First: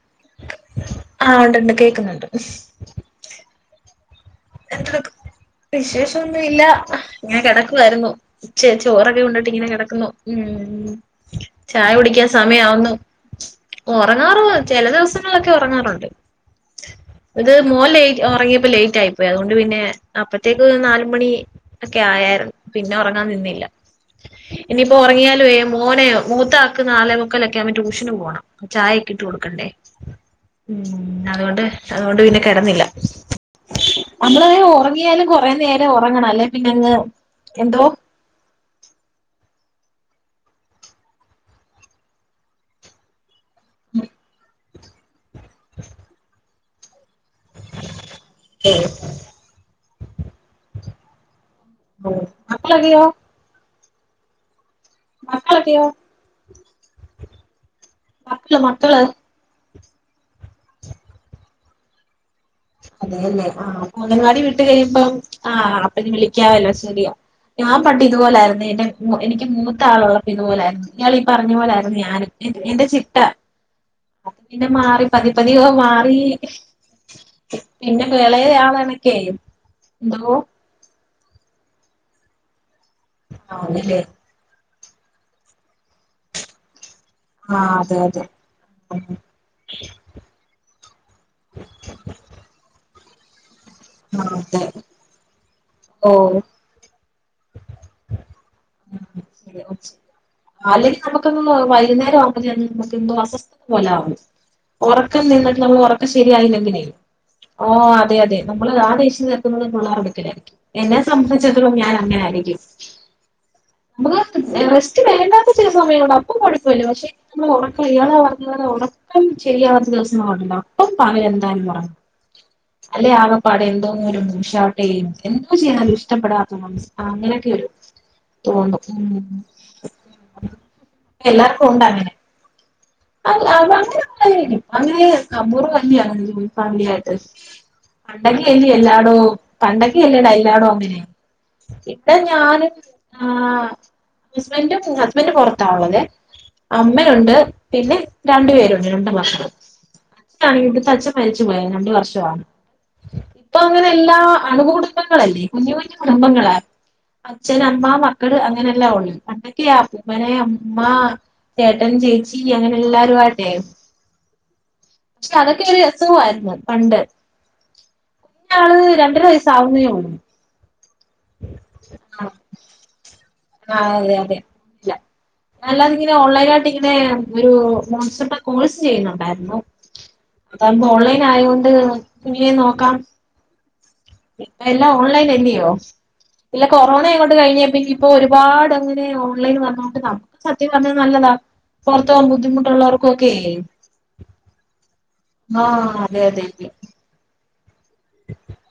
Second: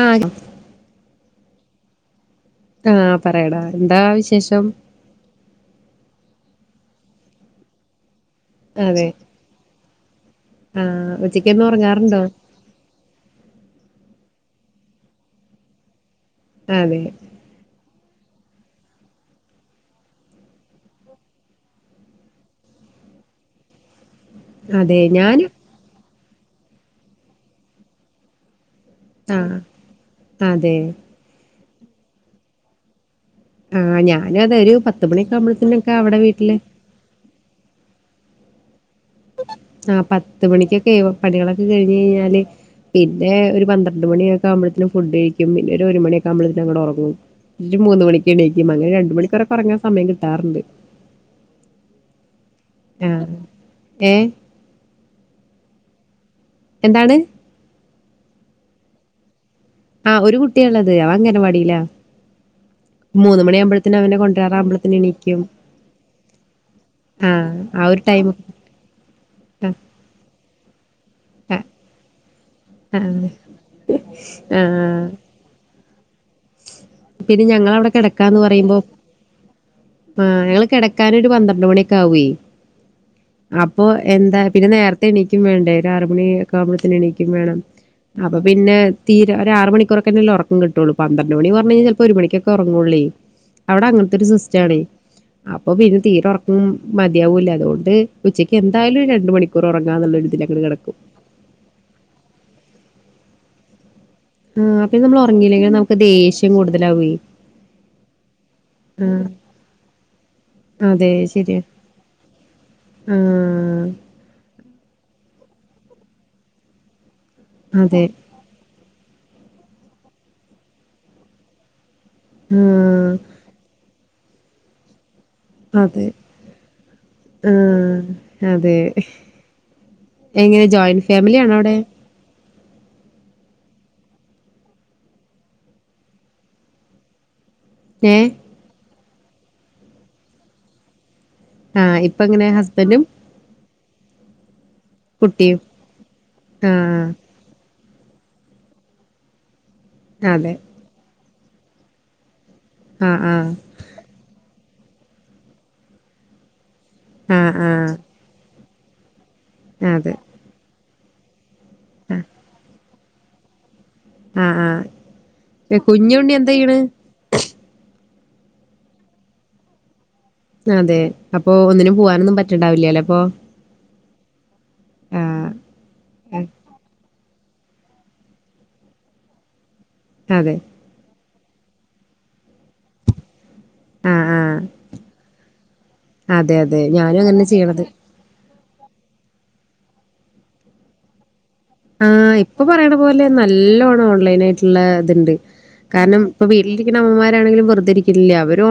ആഹ് കി ആഹ് ഉണ്ട്ണ്ട് കേക്കുന്നുണ്ട് ആഹ് പറയടാ എന്താ വിശേഷം വിശേഷോന്നുവില്ല ഞാൻ കിടക്കുവാരുന്നു ച്ചേ അതെ ചോറൊക്കെ ഉണ്ടിട്ട് ഇങ്ങനെ കിടക്കുന്നു ഉം ആഹ് ഉച്ചക്കൊന്നും ചായ ഉറങ്ങാറുണ്ടോ കുടിക്കാൻ സ മയാവുന്നു ഉറങ്ങാറു ചില ദിവസങ്ങളിലൊക്കെ ഉറങ്ങാറുണ്ട് അതെ ഇത് മോ ലേറ്റ് ഒറങ്ങിയപ്പോ ലേറ്റ് ആയിപ് പോയ്‌ അതുകൊണ്ട് പിന്നെ അപ്പത്തേക്ക് നാലുമണി ഒക്കെ ആയാരുന്നു പിന്നെ ഒറങ്ങാൻ നിന്നില്ല ഇനിപ്പം അതെ ഉറങ്ങിയാല് ഞാന് വേ മോനെ മൂത്താക്ക് നാലെ മുക്കലൊക്കെ ആകുമ്പ ട്യൂഷന് പോണം ചായെ ക്കെ ഇട്ട് ആഹ് കൊടുക്കണ്ടേ അതെ ഉം അതുകൊണ്ട് അതുകൊണ്ട് പിന്നെ കെടന്നില്ല ആഹ് ഞാനും നമ്മള് അതെ ഈ ഒരു പത്ത് ഒറങ്ങിയാലും മണിയൊക്കെ കൊറെ ആകുമ്പോഴത്തേനൊക്കെ നേരം അവിടെ ഒറങ്ങണം അല്ലേ വീട്ടില് പിന്നെ അങ്ങ് എന്തോ ആഹ് പത്ത് മണിക്കൊക്കെ ഏ വു പണികളൊക്കെ കഴിഞ്ഞ് കഴിഞ്ഞാല് പിന്നെ ഒരു പന്ത്രണ്ട് മണിയൊക്കെ ആവുമ്പളത്തിനും ഫുഡ് കഴിക്കും പിന്നെ ഒര് ഒരു മണിയൊക്കെ ആമ്പളത്തിനും അങ്ങട് ഒറങ്ങും ഇല്ല് മൂന്ന് മണി ക്ക്എണീക്കും അങ്ങനെ രണ്ട് മണിക്കൂറൊക്കെ ഒറങ്ങൻ സമയം കിട്ടാറുണ്ട് ഓ രാ ഏഹ് മക്കള ത്തിയോ എന്താണ് മക്കള് മക്കള് ആഹ് ഒരു കുട്ടിയാ ള്ളത് അവൻ അംഗനവാടിലാ അതെ അല്ലെ ആഹ് അവനെ അംഗൻവാടി വിട്ട് കൊണ്ടുവരാറാകുമ്പോഴത്തേനും കഴിയുമ്പം എണീക്കും ആഹ് അപ്പന് വിളിക്കാവല്ലോ ശരിയാ ആഹ് ഞാ ആ ഒരു പണ്ട് ടൈം ഇതുപോലെ ആയിരുന്നേ എന്റെ എനിക്ക് ആ മൂത്ത ആളുള്ളപ്പം ഇതുപോലെ ആയിരുന്നു ഇയാൾ ഈ പറഞ്ഞ ആ പോലെ ആയിരുന്നേ ഞാനും എന്റെ എന്റെ ആ ചിട്ട ആ പിന്നെ മാറി പതിയെപ്പതിയേ ഓ മാറി പിന്നെ ഞങ്ങവിടെ പിന്നെ കെടക്കാന്ന് ഇളയ പറയുമ്പം ആളാണൊക്കെ ആ എന്തോ ഞങ്ങള് കെട ക്കാൻ ഒരു പന്ത്രണ്ട് മണി ഒക്കെ ആവുവേ അപ്പോ ആണല്ലേ എന്താ പിന്നെ നേര തെണിക്കും വേണ്ടേ ഒരു ആറ് മണി ക്കാമ്പത്തിന് എനീക്കും വേണം ആ അതെ അതെ അപ്പോ പിന്നെ തീരെ ഒര് ആറ് മണിക്കൂറ്ഒക്കെന്നല്ലേ ഒറക്കം കിട്ടുള്ളൂ പന്ത്രണ്ട് മണി പറഞ്ഞഴിഞ്ഞാൽ ചെലപ്പോ ഒരു മണിക്ക് ക്കെ ഒറങ്ങുവുള്ളേ അവിടെ അങ്ങനത്തെ ഒരു ആ അതെ സിസ്റ്റാണേ അപ്പ പിന്നെ ഓ തീരെ ഒറക്കും മതിയാവൂല അതുകൊണ്ട് ഉച്ചയ്ക്ക് എന്തായാലും രണ്ട് മണി ക്കൂറ് ഒറങ്ങാന്ന്ളെളാരു ഇതില് അങ്ങട് കെടക്കും ക്ക്ന്നെന്ന് വൈകുന്നരം ആവുമ്പത്തിന് നമുക്ക് എന്തോ അസ്വസ്ഥത പോലെ ആവും ആ പിന്നെ നമ്മൾ ഒറക്കം നിന്നിട്ട് ഉറങ്ങിയില്ലെങ്കിൽ നമ്മള് നമുക്ക് ഒറക്കം ദേഷ്യം ശരിയായില്ലെങ്കിലേ കൂടുതലാവേ ഓ അതെ അതെ നമ്മള് ആ ദേഷ്യം തീർക്കു ന്നത് പിള്ളെരെ അടുക്കലായിരിക്കും എന്നെ അതെ സംബന്ധിച്ചതിലും ഞാൻ അങ്ങനെ ആയിരിക്കും മ് പൊതുവെ റെസ്റ്റ് വേണ്ടാത്ത ചില സമയങ്ങള് അപ്പം കൊഴപ്പില്ല പക്ഷേ ഞമ്മള ഒറക്കം അതെ. ഒഴിയാളാവ [unintelligible] ഉറക്കം ശരിയാവാത്ത ദിവസങ്ങള് ണ്ടോ അപ്പം പകല് എന്താലും ഒറങ്ങും അല്ലെ ആഹ്. ആകപ്പാടെ എന്തോന്നും ഒരു മൂശാട്ടേം എന്തോ ചെയ്യണാലും ഒരു അതെ. ഇഷ്ടപ്പെടാത്തര് വസ്ഥ അങ്ങനെക്കെ ഒരു ആഹ്. അതെ. തോന്നും ഉം എങ്ങനെ ജോയിൻ ഫാമിലി ആണോ അവിടെ അഹ് അഹ് അങ്ങനെ [unintelligible] ഫാമിലി ആയിട്ട് ഏഹ്? [unintelligible] എല്ലാ ടോ പണ്ടക്കെ [unintelligible] എല്ലാടോം അങ്ങനെ ആഹ്. ഇപ്പ എങ്ങനെ ഞാനും ഹസ്ബൻഡും [inaudible] ആഹ് ഹസ്ബൻഡും ഹസ്ബൻഡ് കുട്ടിയും? പൊറത്താ ഉള്ളതേ ആഹ്. അമ്മയുണ്ട് പിന്നെ രണ്ടു പേരുണ്ട് രണ്ടാം [unintelligible] അതെ. അച്ഛാനാണെങ്കി ഇവടുത്ത അച്ഛൻ മരിച്ചു പോയേ രണ്ടു വർഷആണ് ആഹ് ആഹ് അങ്ങനെ എല്ലാ അണു കുടുംബങ്ങളല്ലേ കുഞ്ഞു കുഞ്ഞു കുടുംബങ്ങളാ ആഹ് അച്ഛൻ അമ്മ ആഹ്. മ ക്കൾ അങ്ങനെ എല്ലാ ഉള്ള് പണ്ടൊക്കെ അതെ. അപ്പൂപ്പന് അമ്മൂമാചേട്ടൻ ചേച്ചി അങ്ങനെ എല്ലരുമായിട്ടേ ആഹ് ആഹ്. പക്ഷേ അതൊക്കെ എ ഒരു രസോം കുഞ്ഞുണ്ണി എന്താ ആയിരുന്നു ചെയ്യണ്? പണ്ട് ള യാള് രണ്ടര വയസ്സാവുന്നേ ഒള്ളു അതെ അപ്പോ ഒന്നിനും പുവാനൊന്നും പറ്റ്ണ്ടാവില്ലല്ലേ അപ്പോ ആഹ് അതെ അതെ ഇല്ല അല്ലാതിങ്ങനെ ഓൺലൈൻ ആയിട്ട് ഇങ്ങനെ ഒരു മോൺസർടെ കോഴ്സ് ചെയ്യുന്നുണ്ടായിരുന്നു അതെ. അതാകുമ്പം ഓൺലൈനായോണ്ട് കുഞ്ഞിനേം നോക്കാം ആഹ് ആഹ്. എല്ലാം ഓൺലൈനല്ലിയോ അതെ ഇല്ല അതെ. കൊറോണേ ഞാനും അങ്ങോട്ട് അങ്ങനെ കഴിഞ്ഞേ ചെയ്യണത്. പിന്നെ ഇപ്പോ ഒരുപാടങ്ങനെ ഓൺലൈൻ വന്നോണ്ട് നമുക്ക് സത്യം പറഞ്ഞാ നല്ലതാ പുറത്ത് പോകാൻ ആഹ് ഇപ്പോ പറയണ പോലെ ബുദ്ധിമുട്ടുള്ളവർക്കൊക്കെ നല്ലോണം ഓൺലൈനായിട്ട്ള്ള ഇത്ണ്ട് ആഹ് അതെ കാരണം അതെ ഇപ്പം അതെ വീട്ടിലിരിക്ക്‌ന്ന അമ്മമാരാണെങ്കിലും വെർതേരി ക്കില്ല്യാ അവരും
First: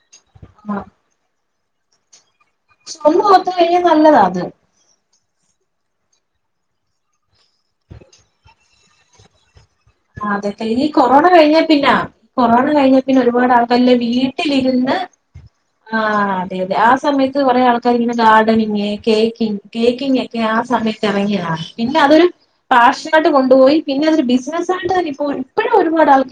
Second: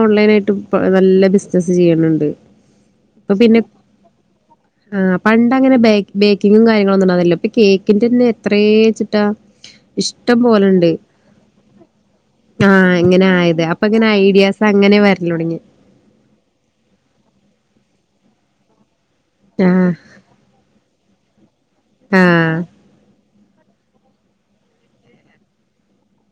ആഹ് ഓൺലൈനായിട്ട്പ്പം നല്ല ബിസിനസ് ചെയ്യണുണ്ട് ഒന്നോർത്ത് കഴിഞ്ഞാ നല്ലതാ അത് ആഹ് പണ്ടങ്ങനെ ബേ ബേക്കിങ്ങും കാര്യങ്ങളൊന്നുംണ്ടാരുന്നില്ലല്ലോ ഇപ്പ കേക്ക് ക്കിന്റെന്നെ എത്രേ വെച്ചിട്ടാ ഇഷ്ടം അതൊക്കെ ഈ പോല്ണ്ട് കൊറോണ കഴിഞ്ഞ പിന്നാ കൊറോണ ആഹ് കഴിഞ്ഞ പിന്നെ ഒരുപാട് ഇങ്ങനായത് ആൾക്കാരില്ലേ അപ്പൊങ്ങനെ ഐഡിയാസ് വീട്ടിലിരുന്ന് അങ്ങനെ വര് ഇതിലൊടങ്ങ്യേ ആഹ് അതെ അതെ ആഹ് സമയത്ത് കൊറേ ആൾക്കാരിങ്ങനെ ഗാർഡനിങ്ങേ കേക്കിങ്ങ് ആ കേക്കിങ്ങേ ക്യാ സമയത്തെറങ്ങിയതാ ആ പിന്നതൊര് പാഷനായിട്ട് കൊണ്ടുപോയി പിന്നതൊരു ബിസിനസ് സായ്ട്ട് തന്നിപ്പോൾ ഇപ്പഴും ഒരുപാടാൾ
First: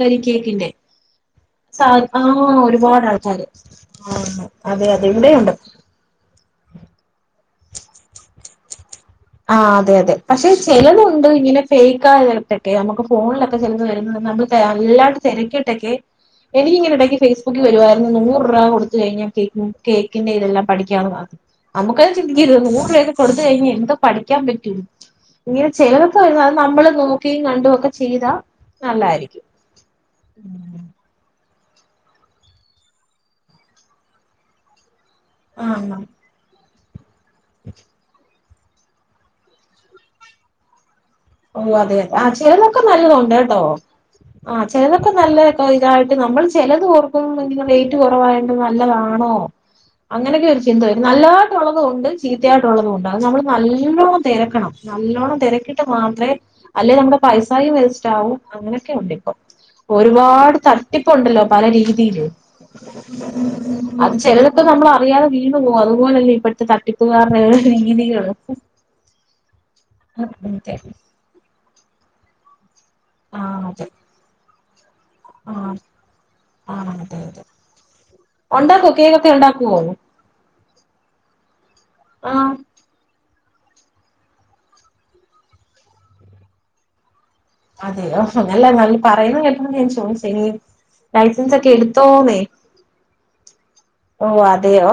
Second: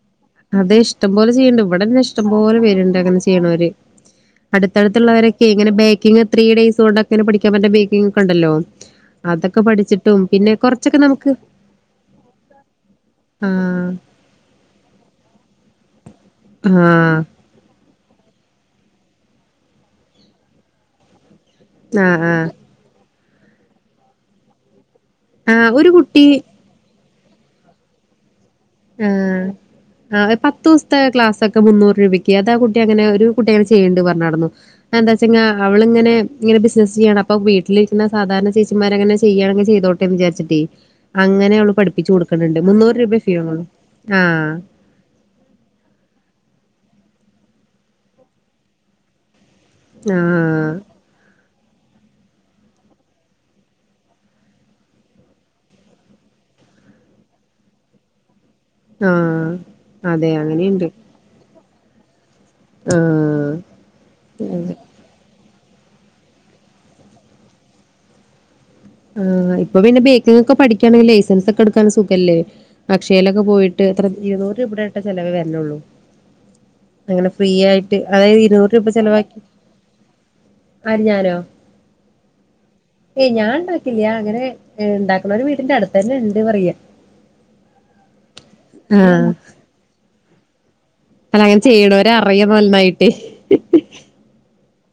അതെ ഇഷ്ടംപോലെ ചെയ്യൺണ്ട് ഇവിടെന്നെ ഇഷ്ടംപോലെ ആഹ് പേര്ണ്ട് ഒരുപാട് അങ്ങനെ ആൾക്കാര് ചെയ്യണവര് ആഹ് അതെ അതെ ഇവിടെയുണ്ട് അടുത്തടുത്തുള്ളവരൊക്കെ ഇങ്ങനെ ബേക്കിംഗ് ത്രീ ഡെയയ്സ് കൊൊക്കെനെ പഠിക്കാൻ പറ്റേ ബേക്കിംഗ ഒക്കെ ഉണ്ടല്ലോ അതൊക്കെ ആഹ് അതെ അതെ പഠിച്ചിട്ടും പക്ഷെ പിന്നെ കൊറച്ചൊക്കെ ചെലതുണ്ട് നമുക്ക് ഇങ്ങനെ ഫെയക്കായതെത്തെക്കെ നമുക്ക് ആ ഫോണിലൊക്കെ ചെലത് വരുന്നത് നമ്മ അല്ലാണ്ട് തെരക്കീട്ടക്കെ ആ എനിക്കിങ്ങെനെടക്ക് ഫേസ് ബുക്കി വരുവാരുന്നു നൂറ് രൂപ കൊടുത്ത് കഴിഞ്ഞാ കേക്ക്‌ങ്ങ് കേക്കിന്റെ ഇതെല്ലാം പഠിക്കാന്ന് പറ ആ അമ്മുക്കത് ആ ചിന്തിക്കര്തോ നൂറുപയൊക്കെ കൊടുത്ത് കഴിഞ്ഞ് എന്ത് പഠിക്കാൻ പറ്റും ആ ഇങ്ങനെ ഒരു ചെലതൊക്കെ കുട്ടി വരുന്ന അത് നമ്മള് നോക്കിം കണ്ടുവൊക്കെ ചെയ്താ നല്ലതാരിക്കും ആഹ് എഹ് പത്തൂസ്ത്തെ ക്ലാസക്കെ മുന്നൂർ രൂപയ്ക്ക് അത് ആഹ് കുട്ടിയങ്ങനെ ഒരു കുട്ടിയങ്ങനെ ചെയ്യൺണ്ട് പറഞ്ഞാർന്നു അതെന്താച്ച്ങ്ങാ ആഹ് അവളിങ്ങനെ ഇങ്ങനെ ബിസിനസ് ചെയ്യാണ് അപ്പം വീട്ടിലിരിക്കുന്ന സാധാരണ ചേച്ചി മാരങ്ങനെ ചെയ്യാണെങ്കി ചെയ്തോട്ടെന്ന് വിചാരിച്ചിട്ടേ അങ്ങനെ അവള് പടിപ്പിച്ച് കൊടുക്കൺണ്ട് മുന്നൂറ് രൂപ ഫീ ത്തോ ആണുള്ളൂ ആ ആഹ് ചെലതൊക്കെ നല്ലതാട്ടോ ഇതായിട്ട് നമ്മൾ ചെലത് ഓർക്കും ഇങ്ങനെ റേറ്റ് കൊറവായോണ്ട് നല്ലതാണോ ആ അങ്ങനെക്കൊര് ചിന്ത വരും നല്ലതായിട്ടൊള്ളതുവൊണ്ട് ചീത്തയായിട്ടൊള്ളതുവൊണ്ട് അത് നമ്മള് നല്ലോണം തെരക്കണം നല്ലോണം തെരക്കീട്ട് മാത്രേ അല്ലേ നമ്മടെ പൈസായും വേസ്റ്റാവും അങ്ങനക്കെ ആ ഒണ്ടിപ്പം അതെ ഒരുപാട് അങ്ങനെയുണ്ട് തട്ടിപ്പൊണ്ടല്ലോ പല രീതീല് ആഹ് അത് ചെലതക്കെ അതെ നമ്മളറിയാതെ വീണ് പോകും അതുപോലല്ലേ ഇപ്പഴത്തെ തട്ടിപ്പുകാർടേ രീതികള് ആഹ് ഇപ്പ പിന്നെ ബേക്കിങ്ങൊക്കെ അതെ പഠിക്കണേ ലൈസൻസൊക്കെ എടുക്കാനും സുഖല്ലേ ആ അക്ഷയിലക്കെ പോയിട്ട് അതെ എത്ര ഇരുന്നൂറ് രൂപേടെട്ടെ ചെലവേ ആ വര്ണൊള്ളൂ ആ അതെ അങ്ങനെ അതെ ഫ്രീ യായിട്ട് അതായത് ഇരുന്നൂറ് രൂപ ഉണ്ടാക്കോ കേക്കൊക്കെ ചെലവാക്കി ഉണ്ടാക്കുവോ ആര് ഞാനോ ആഹ് ഏയ് ഞാന്ണ്ട് ഇല്ല്യാ അങ്ങനെ ഇണ്ടാക്ക്‌ണോര് വീട്ടിന്റടുത്തന്നെണ്ട് പറയാ അതെയോ നല്ല നല്ല ആഹ് പറയുന്നെ കേക്കുന്നോണ്ട് ഞാൻ ചോയിച്ചയാ അല്ല അങ്ങനെ ലൈസൻസൊക്കെ ചെയ്യണോര് എടുത്തോന്നേ അറിയാം നന്നായിട്ട് ഓഹ് അതെയോ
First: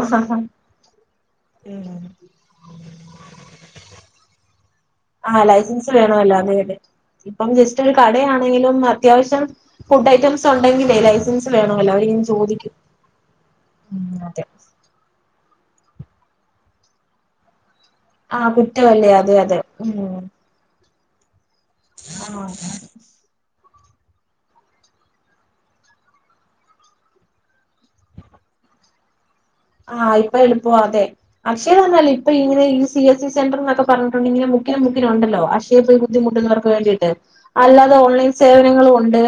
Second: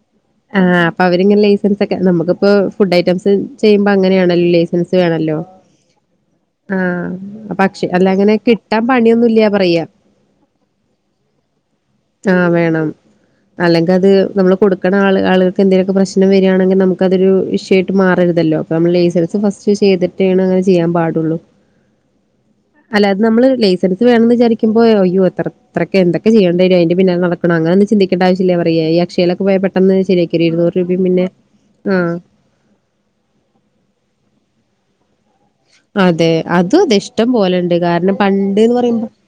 ആഹ് അപ്പൊ അവരിങ്ങ്നെ ലൈസൻസക്കെ ഉം നമുക്കിപ്പോ ഫുഡ്‌ ഐറ്റംസ് ചെയ്യുമ്പോ അങ്ങനെയാണല്ലോ ലൈസ് ൻസ് വേണല്ലോ ആഹ് ലൈസൻസ് വേണമല്ലോ അതെ അതെ ആഹ് ഇപ്പം ജസ്റ്റ് അപ്പക്ഷെ ഒരു അല്ലങ്ങനെ കടയാണെങ്കിലും കിട്ടാൻ അത്യാവശ്യം പണിയൊന്നുംല്ല പറയ്യാ ഫുഡ് ഐറ്റംസ് ഒണ്ടെങ്കിലേ ലൈസൻസ് വേണമല്ലോ അവരിങ്ങനെ ചോദിക്കും ഉം അല്ലെങ്കത് അതെ നമ്മള് കൊടുക്കണ ആള് ആള്കൾക്ക് എന്തേലുവോക്കെ പ്രശ്നം വര്യാണെങ്കി നമുക്കതൊരു ഇഷ്യൂ ആഹ് മാറരുതല്ലോ അപ്പൊ നമ്മള് കുറ്റമല്ലേ അതെ ലൈസൻസ് അതെ ഫസ്റ്റ് ഉം ചെയ്തിട്ടേണ് അങ്ങന ചെയാൻ പാടുള്ളൂ ആഹ് അല്ലാ അത് നമ്മൾ ലൈസെൻസ് വേണംന്ന് വിചാരിക്കുമ്പോ അയ്യോ എത്ര ഇത്രെ ഒക്കെ എന്തൊക്കെ ചെയ്യെണ്ടി വെരും അയിന്റെ പിന്നാലെ നട്ക്കെണം അങ്ങനെ ഒന്നും ചിന്തിക്കെണ്ട ആവ്ശ്യം ഇല്ലാ പറിയെ ഈ അക്ഷയിലൊക്കെ പോയാ പെട്ട് ആഹ് ഇപ്പൊ എളുപ്പവാ അതെ അക്ഷയാന്ന് പർണാൽ ആഹ് ഇപ്പം ഇങ്ങനെ ഈസ് സി എസ് സി സെന്റെർന്നൊക്കെ പർണുട്ടുണ്ടെങ്കിൽ മുക്കിന് മുക്കിന് ഉണ്ടല്ലോ അ ക്ഷയി പോയി അതെ ബുദ്ധിമുട്ടുന്നവർക്ക് അതും അതെ വേണ്ടിട്ട് ഇഷ്ടം പോലെണ്ട് അല്ലാതെ കാരണം ഓൺലൈൻ പണ്ട്ന്ന് സേവനങ്ങളും പറയുമ്പോ ഒണ്ട്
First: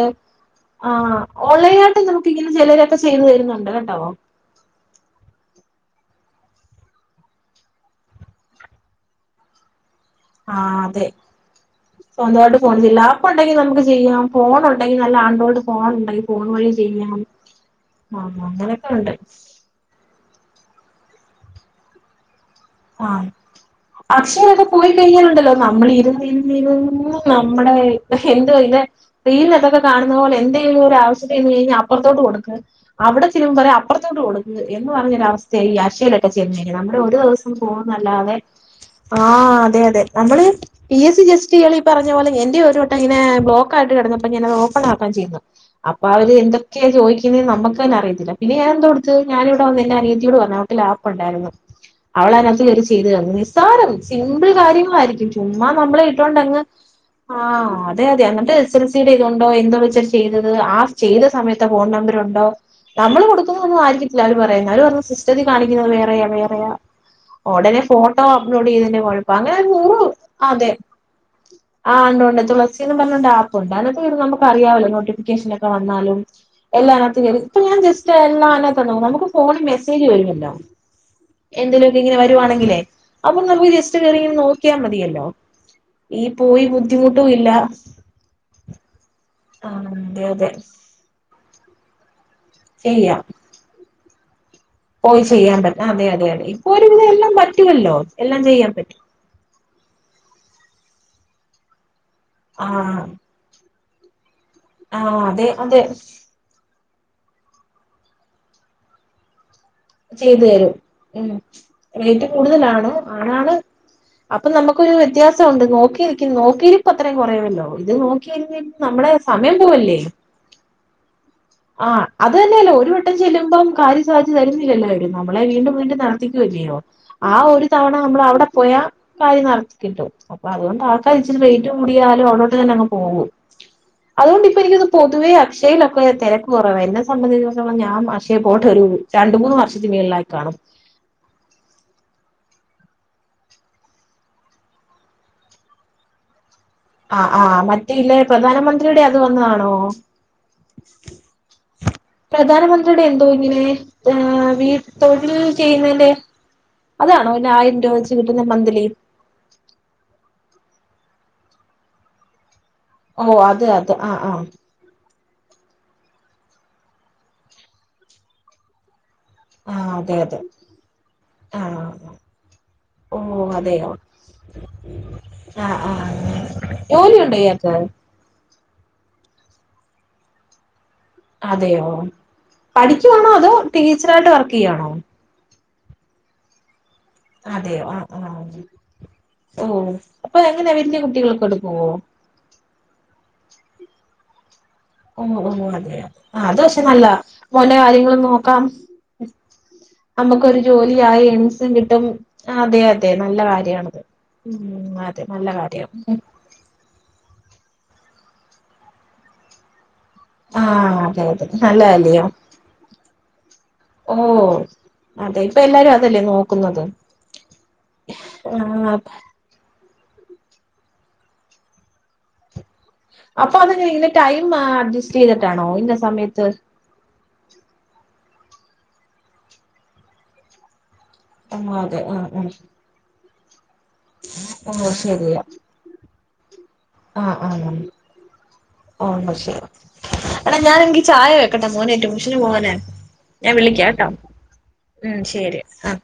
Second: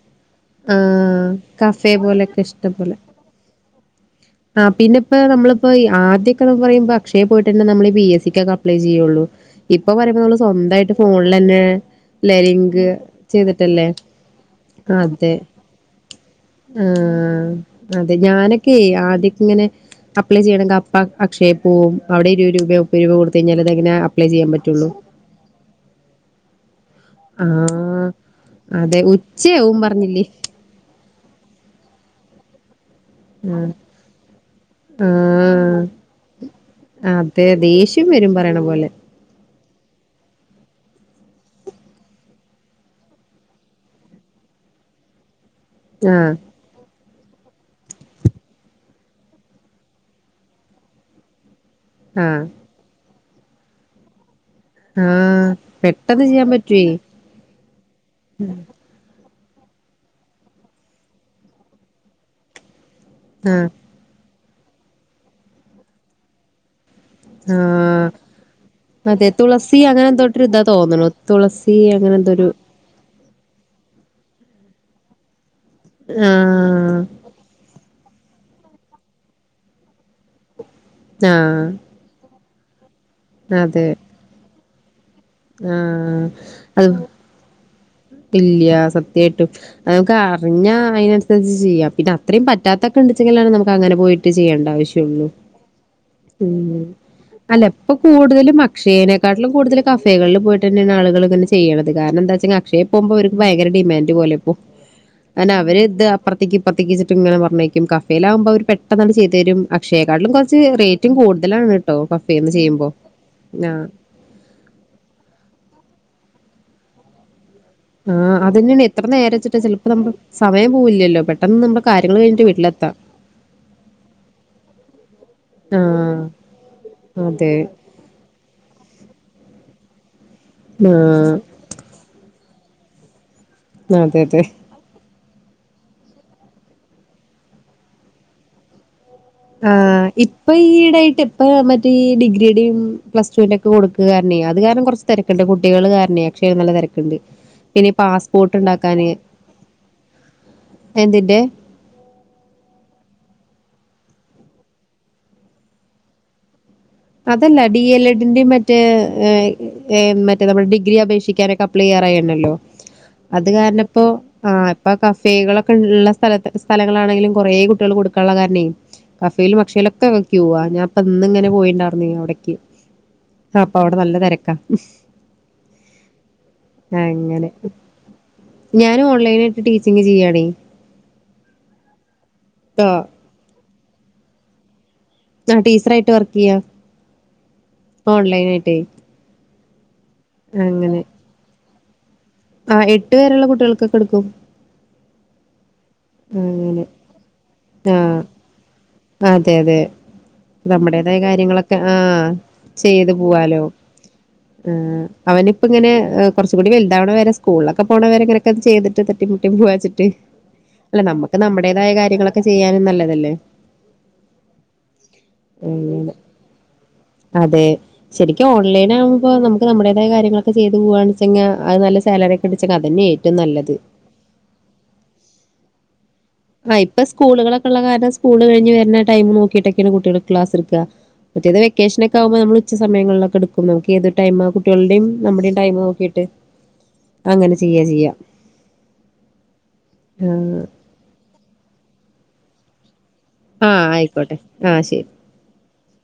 ആഹ് ഓൺലൈൻ കഫേ ആയിട്ട് നമുക്ക് പോലെയൊക്കെ ഇങ്ങനെ ചെലരൊക്കെ ചെയ്ത് തെര്ന്ന് ഇണ്ട് കെട്ടോ ആഹ് പിന്നെ ഇപ്പാ നമ്മൾ ഇപ്പോ ആദ്യൊക്കെ നമ്മക്ക് പറിയിമ്പാ അക്ഷയെ പോയിട്ടെന്നെ നമ്മൾ പി എസ് സി ഒക്കെ അപ്ലെ ചെയ്യൊള്ളു ഇപ്പം പറിമ്പം നമ്മൾ ആഹ് സ്വന്തായിട്ട് അതെ ഫോൺലെന്നെ സ്വന്തമായിട്ട് ഫോൺ ചെയ്യില്ലാ ആപ്പ് ഒണ്ടെങ്കി നമുക്ക് ചെയ്യാം ഫോണു ഉണ്ടെങ്കി നല്ല അതെ ആൻഡ്രോയിഡ് ഫോണ് ഉണ്ടെങ്കി ഫോൺ വഴി ചെയ്യാം ആഹ് ആഹ് അങ്ങനെയൊക്കെ ഉണ്ട് ഇച്ച് ഇങ്ങനെ അപ്ലെ ചെയ്യണെങ്കി അപ്പ അക്ഷയെ പോവും അയുടെ ഇരുവെയ് രൂപ ആവും ആഹ് അക്ഷയ വെരെ പോയി കഴിഞ്ഞാലുണ്ടല്ലോ നമ്മൾ ഇര്ന്ന് ഇര്ന്ന് ഇര്ന്ന് നമ്മടെയ് ആഹ് എന്തോ ഇത് അതെ ഉച്ചയാവും ടിവിലൊക്കെ കാണുന്ന പറഞ്ഞില്ലേ പോലെ എന്തെങ്കിലും ആവ്ശ്യ തിന് ചെന്ന്. കഴിഞ്ഞാ അപ്പർത്തോട്ട് കൊട്ക്ക് അവ്ടെ ചെല്ലുമ്പോ പറയും അപ്പർത്തോട് കൊടുക്ക് എന്ന് പറഞ്ഞ ഒരു അവസ്ഥയെര്ക്കും ഈ ആഹ് ആഷയിലൊക്കെ ചെന്ന് കഴിഞ്ഞാ നമ്മൾ ഒരു ദുവ് അതെ സം പോവുംന്ന് ദേഷ്യം വരും അല്ലാതെ പറയണ പോലെ ആഹ് അതെ അതെ നമ്മൾ പി എസ് സി ജസ്റ്റ് ഇയാൾ ഈ പറഞ്ഞ പോലെ എന്റെ ഒര് വട്ടം ഇങ്ങനെ ബ്ലോക്കായിട്ട് കടന്നപ്പോ ഞാന് അത് ഓപ്പൺക്കാൻ ചെ ന്നു അപ്പ അവര് ആഹ് എന്തൊ ക്കെയാണ് ചോയിക്കുന്നെ നമ്മക്കെന്നെ അറയിത്തില്ല പിന്നെ ഞാൻ എന്ത് കൊട്ത്ത് ഞാൻ ഇവടെ വന്ന് എന്റെ അനിയത്തിയോട് പറഞ്ഞു അവൾക് ലാപ് ഉണ്ടായിരുന്നു അവൾ ആഹ് അയിനകത്ത് കെറി ചെയ്ത് തന്ന്. നിസ്സാരം സിമ്പിൾ കാര്യങ്ങളായിരിക്കും ആഹ് ചുമ്മാ നമ്മളെ പെട്ടെന്ന് ഇട്ടോണ്ട് ചെയ്യാൻ അങ്ങ് പറ്റുവേ ആഹ് അതെ അതെ അങ്ങൻത്തെ [unintelligible] ത്തിരി കൊണ്ടോയ് എന്തോ വെച്ചാ അവര് ചെയ്തത് ആ ചെയ്ത്? സമയത്തെ ഫോൺ നമ്പർ ഉണ്ടോ? നമ്മൾ കൊട്ക്കുന്നെ ആഹ് ഒന്നും ആയിരിക്കത്തില്ല അവര് പറയ്ന്നെ. അവര് പറഞ്ഞു സിസ്റ്റത്തി കാണിക്കുന്നെ വേറെയാ വേറെയാ ഉടനെ ആഹ് ഫോട്ടോ അപ്ലോഡ് ചെയ്തതിന്റെ അതെ കുഴപ്പം തുളസി നൂറ് അങ്ങനെ എന്തോട്ട് ഒര് ഇതാ അതെ തോന്നുണു. തുളസി അങ്ങനെ എന്തൊരു സിന്നും പർണോണ്ട് ആപ്പ് ഇണ്ട് അതൊക്കെ നമുക്ക് അറിയാവല്ലോ നോട്ടിഫിക്കേഷൻ ഒക്കെ വന്നാലും എല്ലാം ആഹ് അയിനകത്ത് കേറി ഇപ്പൊ ഞാൻ ജസ്റ്റ് എല്ലാം അയിനകത്ത് നോക്കും നമുക്ക് ഫോണിൽ മെസ്സെജ് വരുവല്ലോ ആഹ് എന്തേലൊക്കെ ഇങ്ങനെ വരുവാണെങ്കിലെ അപ്പൊ നമുക്ക് അതെ ജസ്റ്റ് കേറി ഇങ്ങനെ നോക്കിയാ മതിയല്ലോ. ഈ ആഹ് പോയി ബുദ്ധിമുട്ടും ഇല്ലാ ഇല്ല്യാ സത്യാ ആയിട്ടും ഹ് നമുക്ക് അതെ അതെ അറിഞ്ഞാ അയിന് സെര്ച്ച് ചെയ്യാം പിന്നെ അത്രിം പറ്റാത്തൊക്കെ ചെയ്യാം ഇണ്ട്ച്ചെങ്കിലാണ് നമ്മക്ക് അങ്ങനെ പോയിട്ട് ചെയ്യെണ്ട ആവശ്യം. പോയി പിന്നെ ചെയ്യാൻ പറ്റും അതെ അതെ അതെ ഇപ്പൊ പിന്നെ ഒരുവിധം എല്ലാം അല്ല ഇപ്പ പറ്റുമല്ലോ എല്ലാം കൂട്തെലും ചെയ്യാൻ പറ്റും അക്ഷയെനെ ക്കാട്ട്ലും കൂട്തെൽ കഫെകൾൽ പോയിട്ടെന്നെയാണ് ആൾകൾ ഇങ്ങനെ ചെയ്യ്ണത്. കാരണം ബന്താച്ചെങ്കി ആ അക്ഷയെ പോവുമ്പോ ഓര് ഭയങ്കര ഡിമാന്റ് പോലെ ഇപ്പോ. ആ അതെ അങ്ങനെ അവര് അതെ ഇത് അപ്പർ ത്തേക്ക് ഇപ്പർത്തേക്കിച്ച്ട്ട് ഇങ്ങനെ പർണെയ്ക്കും കഫേലാവുമ്പോ അവര് പെട്ടെന്നാണ്ട് ചെയ്തെരും അ ക്ഷയെക്കാട്ടിലും ചെയ്തു കൊർച്ച് തരും റേറ്റും ഉം കൂട്തലാൺട്ടോ റേറ്റ് കഫെന്ന് ചെയ്യുമ്പോ. കൂടുതലാണ് ആണാണ് ആഹ് അപ്പൊ നമ്മക്കൊരു വ്യത്യാസം ഉണ്ട് നോക്കിയിരിക്കും നോക്കിയിരിപ്പ് അത്രേം കൊറയോല്ലോ ഇത് നോക്കി ആഹ് ഇര്ന്ന് ഇര്ന്ന് അതന്നെയാണ് എത്ര നമ്മടെ നേരം സമയം വെച്ചിട്ടാ പോവ ചിലപ്പോ അല്ലെ? നമ്മള് സമയം പോവ് ഇല്ലല്ലോ പെട്ട ആഹ് അത് തന്നെ അല്ലോ ഒര് വട്ടം ചെല്ലുമ്പോം കാര്യം സാധിച്ച് തരുന്നില്ലല്ലോ ഇവെര് നമ്മളെ വീണ്ടും വീണ്ടും നട് ആഹ് ത്തിക്കു വല്ലോ ആ അതെ ഒരു തവണ നമ്മൾ അവ്ടെ പോയാ കാര്യം നടത്തികിട്ടും അപ്പൊ അതുകൊണ്ട് ആൾക്കാര് ആഹ് ഇച്ചിരി റൈറ്റ് കൂടിയാലും അവ്ടോട്ട് തന്നെ അങ്ങ് പോകും അതെ അതെ അതുകൊണ്ട് ഇപ്പ എനിക്ക് തോന്നുന്നു പൊതുവെ അക്ഷയയിലൊക്കെ തെര കൊറവാ എന്നെ സംബന്ധിച്ചിടത്തോളം ഞാം അക്ഷയെ പോട്ടെ [unintelligible] ആഹ് ഇപ്പൊ ഈയിടായിട്ട് ഇപ്പ മറ്റേ ഈ ഡിഗ്രിടിം പ്ലസ് ടുന്റോ ഒക്കെ കൊട്ക്ക കാരണെ അത് കാരണം കൊറച്ച് തെരക്ക്ണ്ട് കുട്ടികള് കാരണെയ് അക്ഷയേല് നല്ല തെരക്ക് ആഹ് ആഹ് മറ്റി ഇല്ലേ പ്രധാനമന്ത്രിയുടെ അത് വന്ന്‌ കാണോ എന്തിന്റെ പ്രധാനമന്ത്രിയുടെ എന്തോ ഇങ്ങനെ വീട്ട് തൊഴിൽ ചെയ്യുന്നേന്റെ അതണോ നാ യിം രൂപ വെച്ച് കിട്ടുന്ന മന്ത്ലി ഏയ് ഏയിം മറ്റേ നമ്മള് ഡിഗ്രി അപേക്ഷിക്കാനൊക്കെ അപ്ലൈയറായണല്ലോ അത് കാരണ ഇപ്പോ ആഹ് ഇപ്പൊ കഫേകളൊക്കെ ഇള്ള സ്ഥല സ്ഥലങ്ങളാണെങ്കിലും കൊറേ കുട്ട്യാള് കൊട്ക്കാള്ള കാരണെ കഫേലും ആഹ് അക്ഷയിലൊക്കെ അതെ അതെ ക്യൂ വാ ഞാപ്പ ഇന്ന് ഇങ്ങനെ പോയിണ്ട ആഹ് അവിടക്ക് ഓഹ് ആ അപ്പൊ അതെയോ അവിടെ നല്ല തെരക്കാ ആഹ് ആഹ് ജോലി ഉണ്ടോ അങ്ങനെ ഇയാക്ക് ഞാൻ ഓൺലൈനായിട്ട് ടീചിങ് ചെയാണെ അതെയോ ട്ടോ പഠിക്കുവാണോ അതോ ടീച്ചറായിട്ട് വർക്ക് ചെയാണോ ആഹ് ടീച്ചറായിട്ട് വർക്ക് ചെയ്യാ അതെയോ ആഹ് ആഹ് ഓൺലൈനായിട്ടേ ഓഹ് അപ്പൊ എങ്ങനെ വലിയ കുട്ടികളൊക്കെ എടുക്കുവോ ആഹ് എട്ടു വരെള്ള കുട്ടികൾക്കൊക്കെ എടുക്കും ഓഹ് ഓഹ് അതെതെ ആഹ് അത് പക്ഷെ അങ്ങനെ നല്ലതാ മോന്റെ കാര്യങ്ങളും ആഹ് നോക്കാം അതെ അതെ നമുക്കൊരു നമ്മുടേതായ ജോലിയായി ഏൺസും കാര്യങ്ങളൊക്കെ കിട്ടും ആഹ് അതെ അതെ ചെയ്ത് നല്ല പോവാലോ കാര്യാണത് ഉം ആഹ് അതെ നല്ല അവനിപ്പ കാര്യം ഇങ്ങനെ കൊറച്ച് കൂടി വുതാവണ വരെ സ്കൂളിലൊക്കെ പോണേരെങ്ങനൊക്കെ ചെയ്തിട്ട് തട്ടി മുട്ടി പോവാന്ന് വെച്ചിട്ട് ആഹ് അല്ല അതെ നമ്മുക്ക് അതെ നമ്മുടേതായ നല്ലതല്ലയോ കാര്യങ്ങളൊക്കെ ചെയ്യാനും നല്ലതല്ലേ ഓഹ് അഹ് അതെ ശരിക്കും ഓൺലൈൻ ആഹ് ആവുമ്പോ നമുക്ക് നമ്മുടേതായ കാര്ങ്ങളൊക്കെ ചെയ്ത് പോകാണ് വെച്ചെങ്കി അത് നല്ല സാലറി പിടിച്ചക അതന്നെ ഏറ്റവും അപ്പൊ അത് നല്ലത്. ഇങ്ങനെ ടൈം അഡ്ജസ്റ്റ് ചെയ്തിട്ടാണോ ഇന്നെ സമയത്ത് ആഹ് ഇപ്പ സ്കൂളുകളൊക്ക ഉള്ള കാരണം സ്കൂള് കഴിഞ് വരുന്ന ടൈം നോക്കിയിട്ടൊക്കെയാണ് കുട്ടികൾ ക്ലാസ്ടുക്കുക പറ്റേത് ആഹ് അതെ വക്കേഷനൊക്കെ ആഹ് ആവുമ്പോ നമ്മള് ഉ സമയങ്ങളിലക്കെ എടുക്കും അപ്പ നമുക്ക് ഏത് ടൈം ആഹ് ഓ കുട്ടികളുടെയും ശരിയാ നമ്മുടെയും ടൈം നോക്കിയിട്ട് ആഹ് അങ്ങനെ ആഹ് ചെയ്യാ ചെയ്യാ. ഓ ശരി എടാ ആഹ് ഞാനെങ്കി ചായ വെ- ക്കട്ടെ മോന് ട്യൂഷന് പോവാനെ ഞാൻ വിളിക്ക ആഹ് കേട്ടോ ആയിക്കോട്ടെ ആഹ് ശരി. ഉം ശെരി ആഹ്